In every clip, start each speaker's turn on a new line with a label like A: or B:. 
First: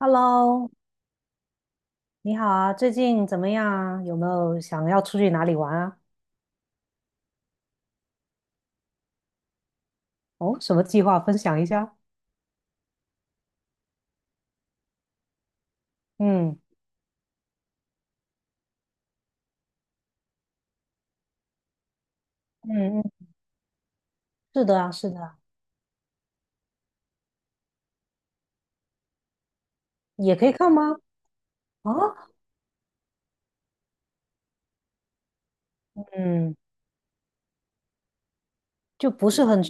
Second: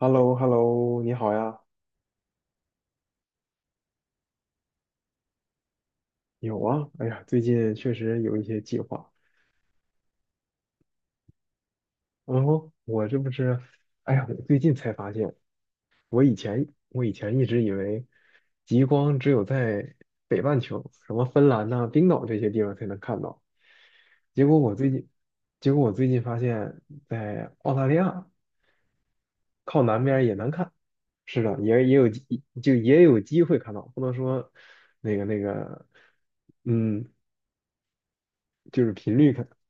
A: h e l l o h e l l
B: Hello，
A: o 你好呀。
B: 你好啊，最近怎么样啊？有没有想要出去哪里玩啊？
A: 有啊，哎呀，最近确实有一些计划。
B: 哦，什么计划分享一下？
A: 然后我这不是，哎呀，我最近才发现，我以
B: 嗯
A: 前我以前一直以为极光只有在北半球，什么芬兰呐、冰岛这些地方才能
B: 嗯
A: 看
B: 嗯，
A: 到。结果
B: 是
A: 我
B: 的
A: 最
B: 啊，
A: 近，
B: 是的啊，
A: 结果我最近发现，在澳大利亚靠南边也
B: 也可
A: 能
B: 以看
A: 看。
B: 吗？
A: 是的，也也有
B: 啊，
A: 机就也有机会看到，不能说那个那个，
B: 嗯，
A: 嗯，就是
B: 就
A: 频
B: 不
A: 率
B: 是
A: 看。
B: 很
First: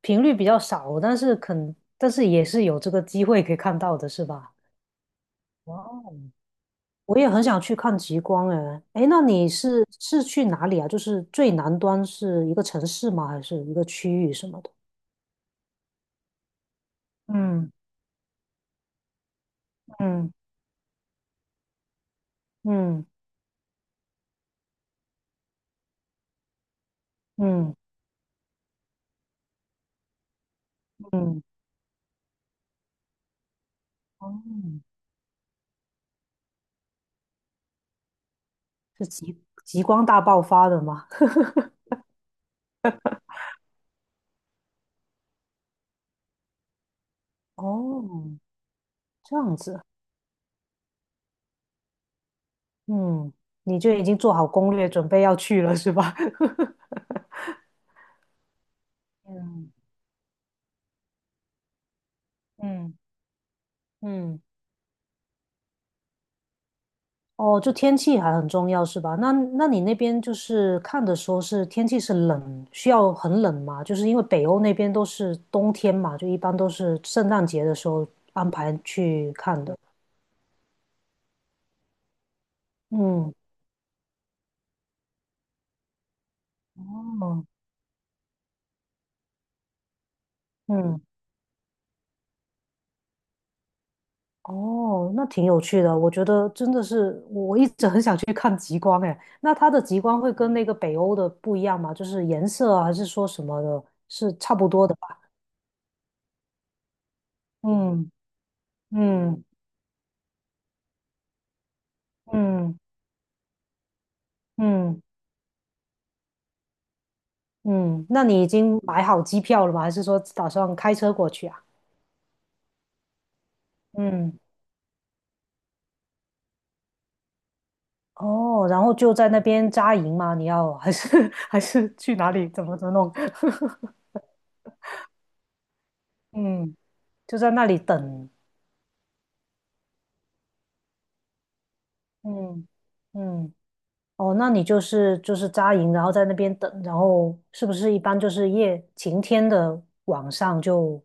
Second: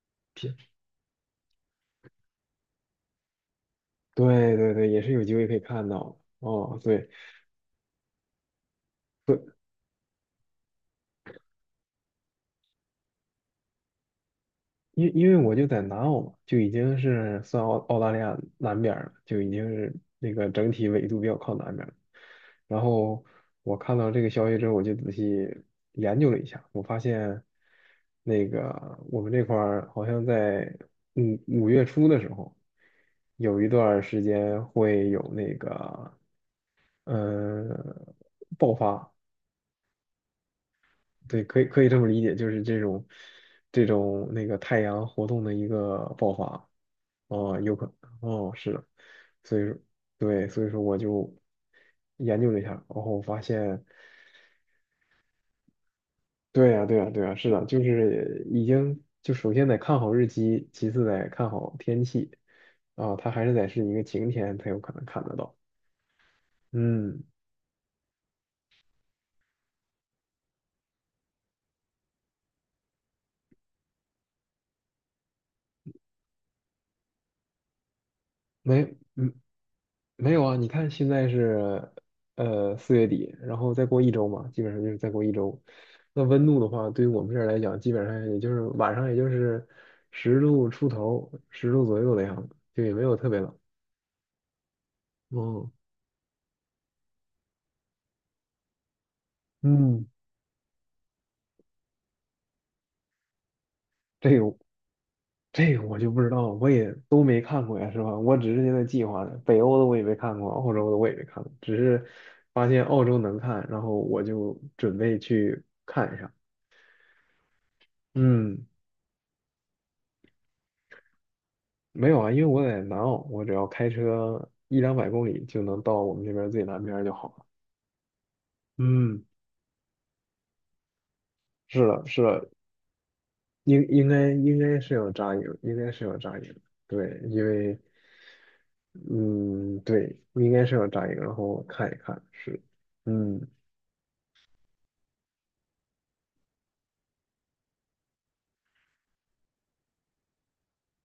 B: 频率比较少，但是也是有这个机会可以看到的，是吧？
A: 对对对，也是有机会可以
B: 哇
A: 看到
B: 哦，
A: 哦。对，
B: 我也很想去看极光哎，哎，那你是去哪里啊？就是最南端是一个城市吗？还是一个区域什么的？
A: 因为我就在南澳嘛，就已经是算
B: 嗯
A: 澳大利亚南边儿了，就已经是那
B: 嗯
A: 个整体纬度比较靠南边儿了。然
B: 嗯
A: 后我看到这个消息之后，我就仔细研究了一下，我发现
B: 嗯
A: 那个我们这块儿好像在五
B: 嗯，
A: 五月初的时候，有一段儿时间
B: 哦，
A: 会有那个呃爆
B: 是
A: 发，
B: 极光大爆发的吗？
A: 对，可以这么理解，就是这种那个太阳活动的一个爆发，哦，
B: 哦，
A: 哦，是的，
B: 这样
A: 所以说
B: 子，
A: 对，所以说我就研究了一下，然后
B: 嗯，
A: 发
B: 你
A: 现，
B: 就已经做好攻略，准备要去了是吧？
A: 对呀，对呀，对呀，是 的，就是已经就首先
B: 嗯
A: 得看好日期，其次得看好天气，
B: 嗯
A: 啊、它还是得是一个晴
B: 嗯，
A: 天才有可能看得到，嗯，
B: 哦，就天气还很重要是吧？那你那边就是看的时候是天气是冷，需要很冷吗？就是因为北欧那边都是冬天嘛，就一般都是圣诞节的时候安排
A: 没，嗯
B: 去看的。
A: 没有啊，你看现在是四月
B: 嗯，
A: 底，然后再过一周嘛，基本上就是再过一周。那温度的话，对于我们这
B: 哦，
A: 儿来讲，基本上也就是晚上也就是十度出
B: 嗯，
A: 头，10度左右的样子，就也没有特别冷。
B: 哦，那挺有
A: 嗯，
B: 趣的，我觉得真的是我一直很想去看极光哎。那它的极
A: 嗯，
B: 光会跟那个北欧的不一样吗？就是颜色啊，还是说什么的，是
A: 这
B: 差
A: 个
B: 不多的吧？
A: 这个我就不知道，我也都没看过呀，是
B: 嗯
A: 吧？我只是现在计划着，
B: 嗯
A: 北欧的我也没看过，澳洲的我也没看过，只是发
B: 嗯
A: 现澳洲能看，然后我就准
B: 嗯
A: 备去看一下。
B: 嗯，那你已
A: 嗯。
B: 经买好机票了吗？还是说打算开车过去啊？
A: 没有啊，因为我在南澳，我只要开
B: 嗯，
A: 车一两百公里就能到我们这边最南边儿就好了。
B: 哦，然后就
A: 嗯，
B: 在那边扎营吗？你要还是 还
A: 是
B: 是
A: 的，
B: 去
A: 是
B: 哪
A: 的，
B: 里？怎么弄？
A: 应该是有扎营，应该是有 扎营。
B: 嗯，
A: 对，
B: 就
A: 因
B: 在那
A: 为
B: 里等。
A: 嗯，对，应该是有扎营，然后看一看，是，
B: 嗯
A: 嗯，
B: 嗯。哦，那你就是扎营，然后在那边等，然后是不是一般就是夜晴天的晚上就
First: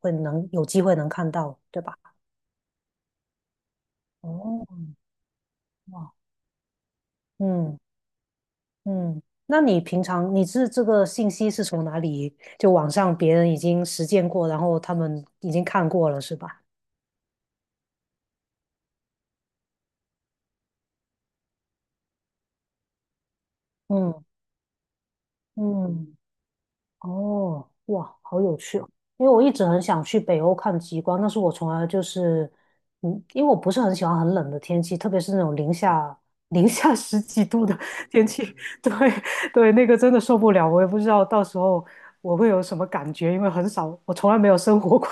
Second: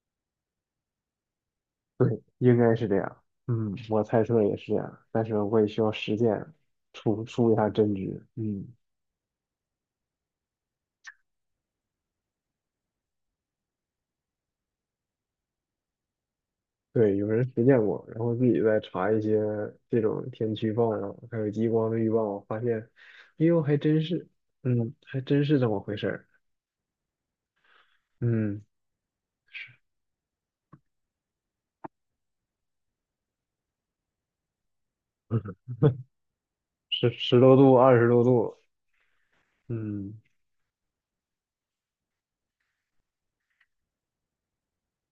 B: 会能有机会能看到，对吧？
A: 对，应该是这样。嗯，我猜测也
B: 哦，
A: 是这样，但是我也需要
B: 哇，
A: 实践，出一下
B: 嗯
A: 真知。嗯。
B: 嗯，那你平常你是这个信息是从哪里？就网上别人已经实践过，然后他们已经看过了，是吧？
A: 对，有人实践过，然后自己再查一些这种天气预报啊，还有极光的预报，发现，哎呦，还真
B: 嗯
A: 是，嗯，还真是这么回事
B: 嗯，
A: 儿，
B: 哦，哇，好有
A: 嗯，
B: 趣哦！因为我一直很想去北欧看极光，但是我从来就是，嗯，因为我不是很喜欢很冷的天气，特别是那种零下
A: 十
B: 十
A: 十
B: 几
A: 多
B: 度
A: 度、
B: 的
A: 二十 多
B: 天气，
A: 度，
B: 对对，那个真
A: 嗯，
B: 的受不了。我也不知道到时候我会有什么感觉，因为很少，我从来没有生活过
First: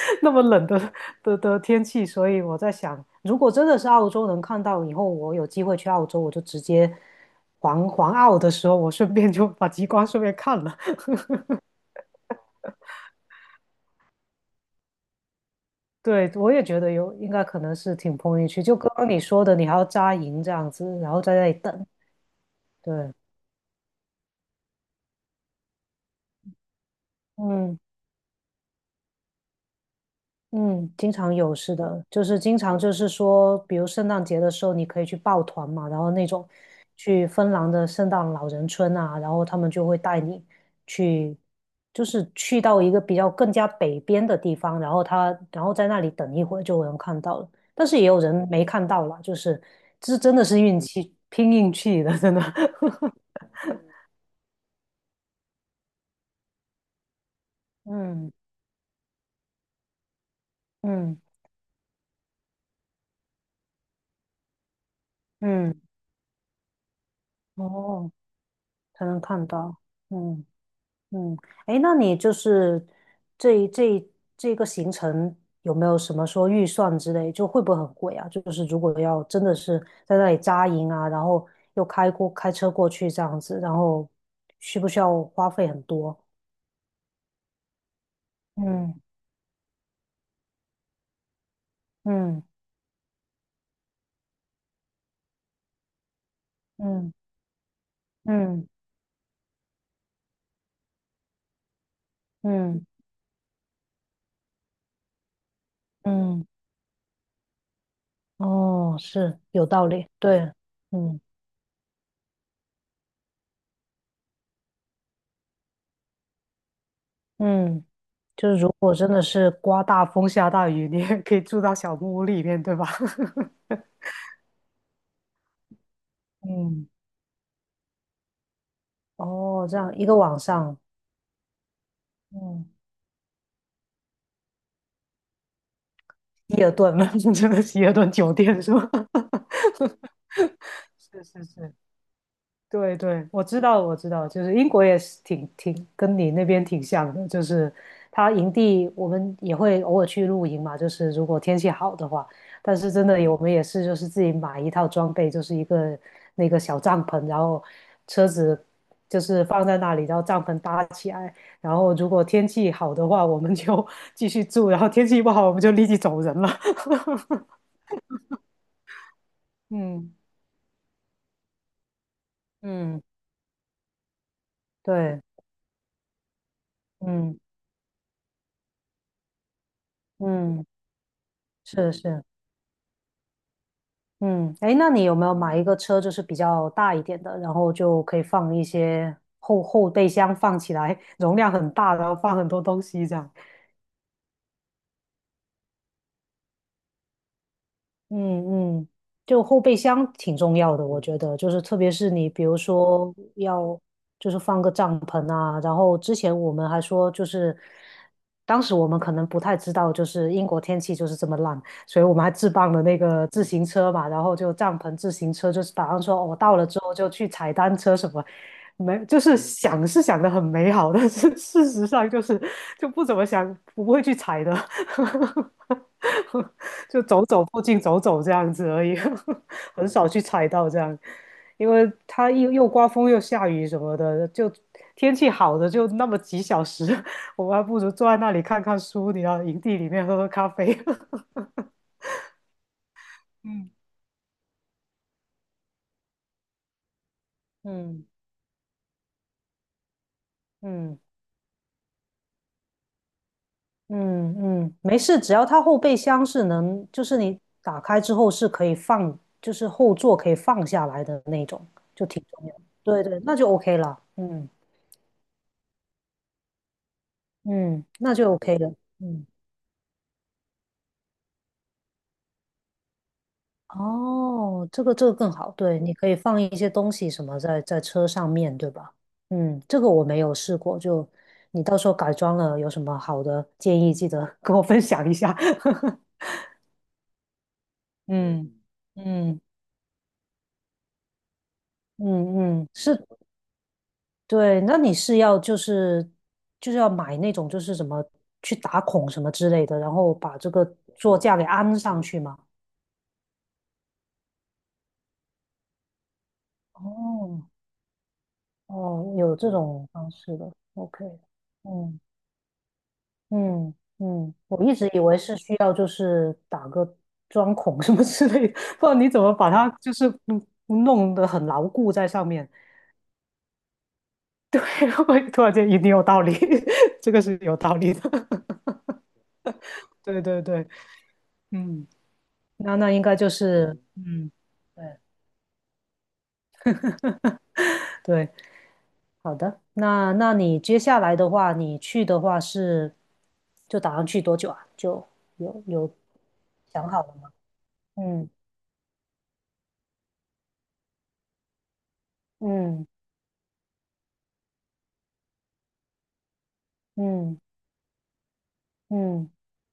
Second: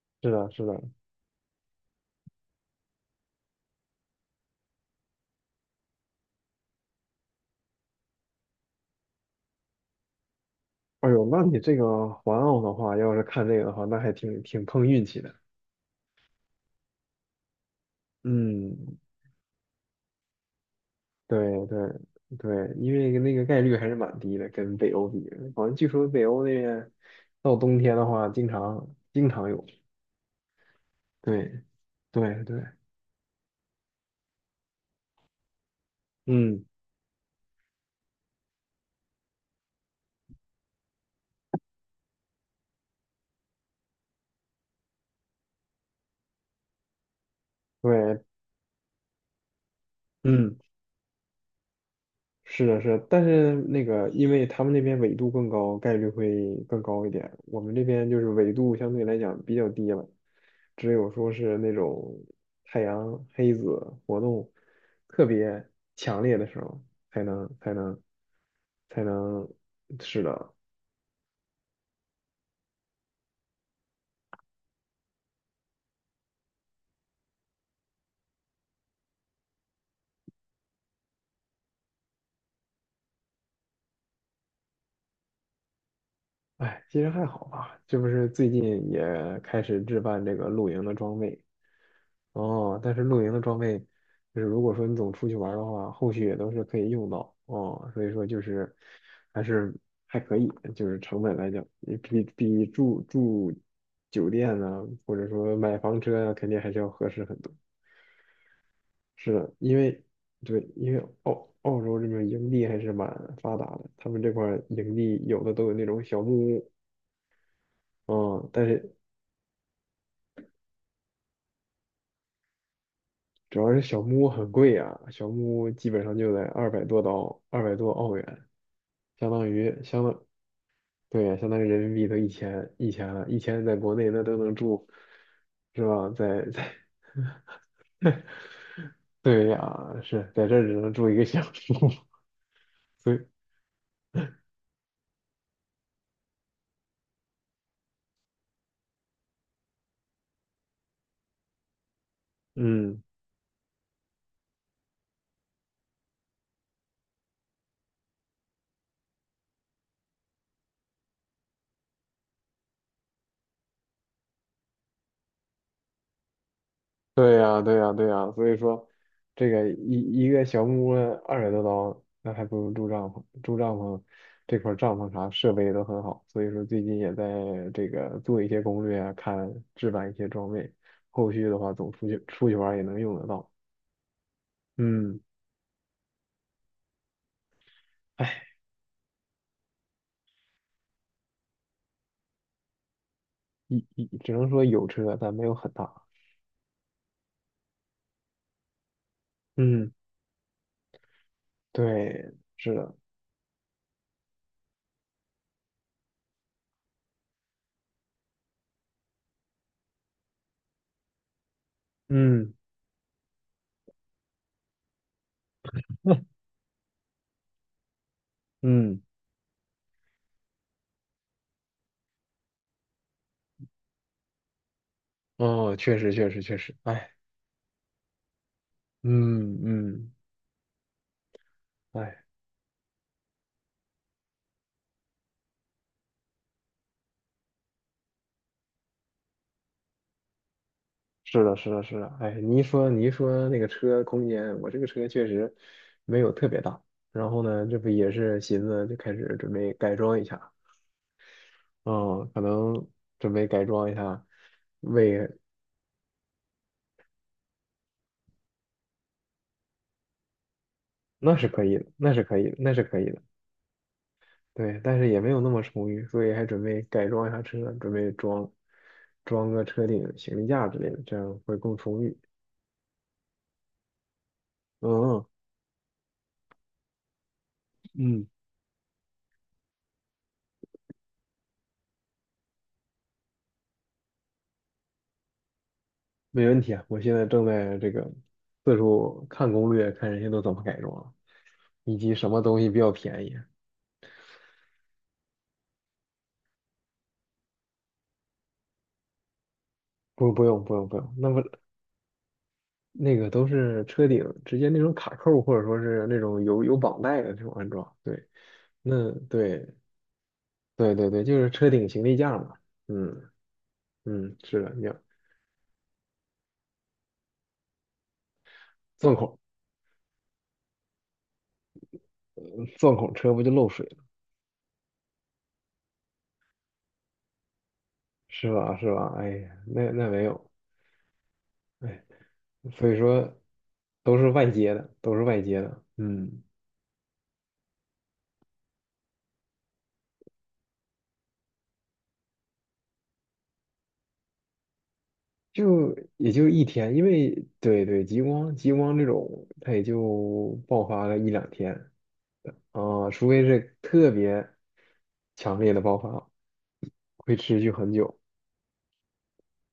A: 是
B: 那么
A: 的，是
B: 冷
A: 的，
B: 的天气，所以我在想，如果真的是澳洲能看到，以后我有机会去澳洲，我就直接环澳的时候，我顺便就把极光顺便看了。
A: 哎呦，那你这个环澳的话，要是看这个的话，那还挺碰运气的，
B: 对，我也觉得有，应该可能是挺碰运气。就刚
A: 嗯，
B: 刚你说的，你还要扎营这样子，然后在那里
A: 对对
B: 等。
A: 对，因为
B: 对，
A: 那个概率还是蛮低的，跟北欧比，好像据说北欧那边到冬
B: 嗯
A: 天的话，经常有。
B: 嗯，经常有，
A: 对，
B: 是的，就是
A: 对
B: 经
A: 对，
B: 常就是说，比如圣诞节的时候，你可以去抱团嘛，然后那种
A: 嗯，
B: 去芬兰的圣诞老人村啊，然后他们就会带你去，就是去到一个比较更加北边的地方，然后他然后在那里等一会儿就能看到了，但是也有
A: 对，
B: 人没看到啦，就是这真的
A: 嗯，
B: 是运气，拼运气的，真的。
A: 是的，是的，但 是那个，因为他们那边纬度更高，概率会更高一点。我们这边就是
B: 嗯
A: 纬度相对来讲比较低了，只有
B: 嗯
A: 说是那种太阳黑子活动特别
B: 嗯，
A: 强烈的时候，才能才能
B: 哦，
A: 才
B: 才能看
A: 能，
B: 到，
A: 是
B: 嗯
A: 的。
B: 嗯，哎，那你就是这一这一这个行程有没有什么说预算之类，就会不会很贵啊？就是如果要真的是在那里扎营啊，然后又开车过去这样子，然后需不需要花费很多？
A: 哎，其实还好吧，这不是最近
B: 嗯
A: 也开始置办这个露营的装备，
B: 嗯
A: 哦，但是露营的装备，就是如果说你总出去玩儿的话，后续也都是可以用
B: 嗯
A: 到哦。所以说就
B: 嗯
A: 是还是还可以，就是成本来讲，也比
B: 嗯
A: 住酒店呢、或者说买房车啊，
B: 嗯，嗯，
A: 肯定还是要合适很多。
B: 哦，
A: 是
B: 是
A: 的，
B: 有
A: 因
B: 道
A: 为
B: 理，对，
A: 对，因为
B: 嗯
A: 澳洲这边营地还是蛮发达的，他们这块儿营地有的都有那种小木屋，
B: 嗯。
A: 嗯，
B: 就是
A: 但
B: 如果
A: 是
B: 真的是刮大风下大雨，你也可以住到小木屋里面，对吧？
A: 主要是小木屋很贵啊，小木屋基本上就得二百
B: 嗯，
A: 多刀，200多澳元。相当
B: 哦，这
A: 于
B: 样
A: 相
B: 一个
A: 当
B: 晚上，
A: 对呀，相当于人民币都一
B: 嗯，
A: 千一千了，一千在国内那都能住，是吧？
B: 希尔顿，这的希尔顿酒店是吧？
A: 对 呀，是在这儿只能住一个
B: 是
A: 小
B: 是
A: 时，
B: 是，对
A: 所以
B: 对，我知道，我知道，就是英国也是挺挺跟你那边挺像的，就是它营地我们也会偶尔去露营嘛，就是如果天气好的话，但是
A: 嗯，
B: 真的有我们也是就是自己买一套装备，就是一个那个小帐篷，然后车子就是放在那里，然后帐篷搭起来，然后如果天气好的话，我们就 继续住，然后天气不好我们就立即走人了。
A: 对呀，对呀，对呀，所以说这个
B: 嗯
A: 一个小木屋二百多刀，那还不如住
B: 嗯，
A: 帐篷，住帐篷这块儿帐篷
B: 对，
A: 啥设备也都很好，所以说最近也
B: 嗯
A: 在这个做一些攻略啊，看置办一些装
B: 嗯，
A: 备，后续的话总
B: 是
A: 出去
B: 是。
A: 出去玩儿也能用得到，
B: 嗯，哎，那你有
A: 嗯。
B: 没有买一个车，就是比较大一点的，然后就可以
A: 哎
B: 放一些后备箱放起来，容量很大，然后放很多东西这样？
A: 只能说有车，但没有很大。
B: 嗯嗯，就后备
A: 嗯，
B: 箱挺重要的，我觉得，就是特别是你
A: 对，
B: 比如
A: 是的，
B: 说要就是放个帐篷啊，然后之前我们还说就是，当时我们可能不太知道，就是英国天气就是这么烂，所以我们还置
A: 嗯
B: 办了那个自行车嘛，然后就帐篷、自行车，就是打算说哦 到了之后就去踩单车什么，
A: 嗯，
B: 没就是想是想的很美好，但是事实上就是就不怎么想，不会去踩的。
A: 哦，确实确实 确实，
B: 就
A: 哎，
B: 走走附近走走这样子而已，
A: 嗯
B: 很少
A: 嗯，
B: 去踩到这样，因为
A: 哎，
B: 它又刮风又下雨什么的，就天气好的就那么几小时，我们还不如坐在那里看看书，你要营地里面喝喝咖啡。
A: 是的是的是的，哎，你一说那个
B: 嗯
A: 车空间，我这个车确实没有特别大，然后呢，这不
B: 嗯
A: 也是寻思就开始准备改装一下，
B: 嗯
A: 嗯，可能准备改装一下，
B: 嗯嗯，没事，
A: 为
B: 只要它后备箱是能，就是你打开之后是可以放，就是后座可以放下来的
A: 那是
B: 那
A: 可
B: 种，
A: 以的，
B: 就
A: 那是
B: 挺
A: 可以
B: 重
A: 的，
B: 要的
A: 那是可
B: 对
A: 以的。
B: 对，那就 OK 了。嗯
A: 对，但是也没有那么充裕，所以还准备改装一下车，
B: 嗯，
A: 准备
B: 那就
A: 装
B: OK 了。嗯。
A: 装个车顶、行李架之类的，这样会更充裕。
B: 哦，这个这个
A: 嗯
B: 更好，对，你可以放一些东西什么在车
A: 嗯，
B: 上面对吧？嗯，这个我没有试过，就你到时候改装了有什么好的建议，记得跟我分享一下。
A: 没问题啊！我现在正在这个
B: 嗯
A: 四处
B: 嗯
A: 看攻略，看人家都怎么改装，以及什么东
B: 嗯嗯，
A: 西比较
B: 是，
A: 便宜。
B: 对，那你是要就是要买那种就是什么去打孔什么之类的，然后
A: 不，
B: 把
A: 不
B: 这
A: 用，
B: 个
A: 不用，不用，
B: 座
A: 那
B: 架
A: 不
B: 给安上去吗？
A: 那个都是车顶直接那种卡扣，或者说是那种有绑带的这
B: 哦
A: 种安装。对，那
B: 哦，有这
A: 对
B: 种方式的
A: 对
B: ，OK，
A: 对对，就是车顶
B: 嗯
A: 行李架嘛。嗯
B: 嗯嗯，
A: 嗯，是
B: 我
A: 的，
B: 一
A: 你
B: 直
A: 要。
B: 以为是需要就是打个钻孔什么之类的，不然你
A: 钻
B: 怎么
A: 孔。
B: 把它就是嗯弄得很牢固在上面？
A: 钻孔车不就漏水了，
B: 对，我突然间一定有道理，这个是有道理的。
A: 是 吧？是吧？哎呀，那
B: 对
A: 没
B: 对
A: 有，
B: 对，嗯，
A: 哎，
B: 那
A: 所
B: 那
A: 以
B: 应该就
A: 说
B: 是
A: 都是
B: 嗯，
A: 外接
B: 对
A: 的，都是外接的，嗯，
B: 对，好的。那你接下来的话，你去的话是就打算去多久啊？就有
A: 就也就一
B: 想
A: 天，因
B: 好了
A: 为
B: 吗？
A: 对对，极
B: 嗯
A: 光极光这种，它也就爆发了一两天
B: 嗯
A: 啊，除非是特别强烈的爆发，会
B: 嗯
A: 持续很久。
B: 嗯。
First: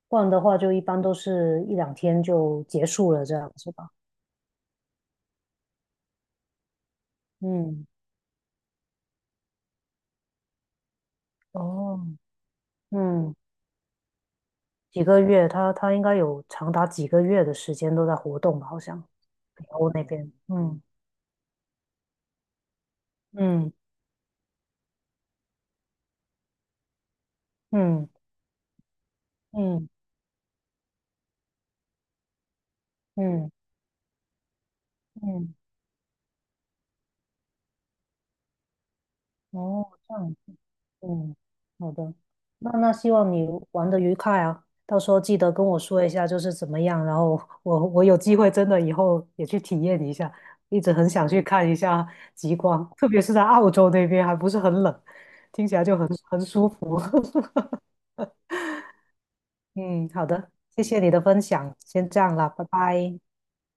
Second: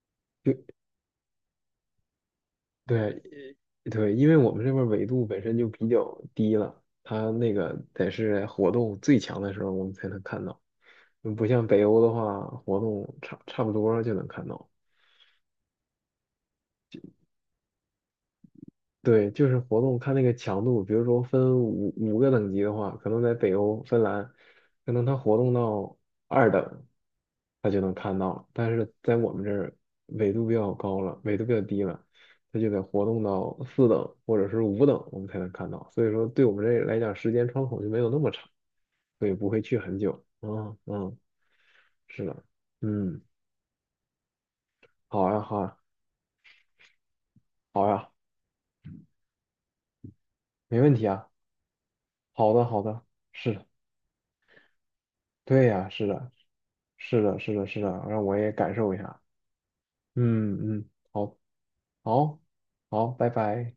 B: 不然的话就
A: 就
B: 一般都是一两天就结束
A: 对
B: 了这样子吧。
A: 对，因为我们这边儿纬度本身就比较低了，它那个
B: 嗯，
A: 得是活动最强的时候，我们才能看到。嗯不像北欧
B: 哦，
A: 的话，活动
B: 嗯，
A: 差不多就能看到。
B: 几个月，他应该有长达几个月的时间都在活动吧，好像
A: 对，就是
B: 北
A: 活
B: 欧
A: 动
B: 那
A: 看那
B: 边。
A: 个强度，
B: 嗯
A: 比如说分五个等级的话，可能在北
B: 嗯
A: 欧芬兰，可能它活动到二等，它就能
B: 嗯
A: 看到了。但是在我们这儿
B: 嗯
A: 纬度比较高了，纬度比较低了，它就得活动
B: 嗯
A: 到四等或者是五等，我们才能
B: 嗯，
A: 看到。所以说，对我们这来讲，时间窗口就没有那么长，所以不会去
B: 哦，
A: 很
B: 这
A: 久。
B: 样。
A: 嗯嗯，
B: 嗯，好的，
A: 是的，
B: 那希
A: 嗯，
B: 望你玩的愉快啊，到时候
A: 好
B: 记
A: 呀
B: 得
A: 好
B: 跟
A: 呀
B: 我说一下就是怎么样，然后我
A: 好
B: 我
A: 呀，
B: 有机会真的以后也去体验一下，一
A: 没问
B: 直
A: 题
B: 很
A: 啊。
B: 想去看一下
A: 好
B: 极
A: 的，好
B: 光，
A: 的，
B: 特别是在
A: 是的，
B: 澳洲那边还不是很冷，
A: 对
B: 听起来
A: 呀，
B: 就
A: 是
B: 很
A: 的，
B: 很舒服。
A: 是的，是的，是的，让我也感受一下。
B: 嗯，好的，
A: 嗯
B: 谢
A: 嗯，
B: 谢你的
A: 好，
B: 分享，先这样
A: 好，
B: 啦，拜
A: 好，
B: 拜。
A: 拜拜。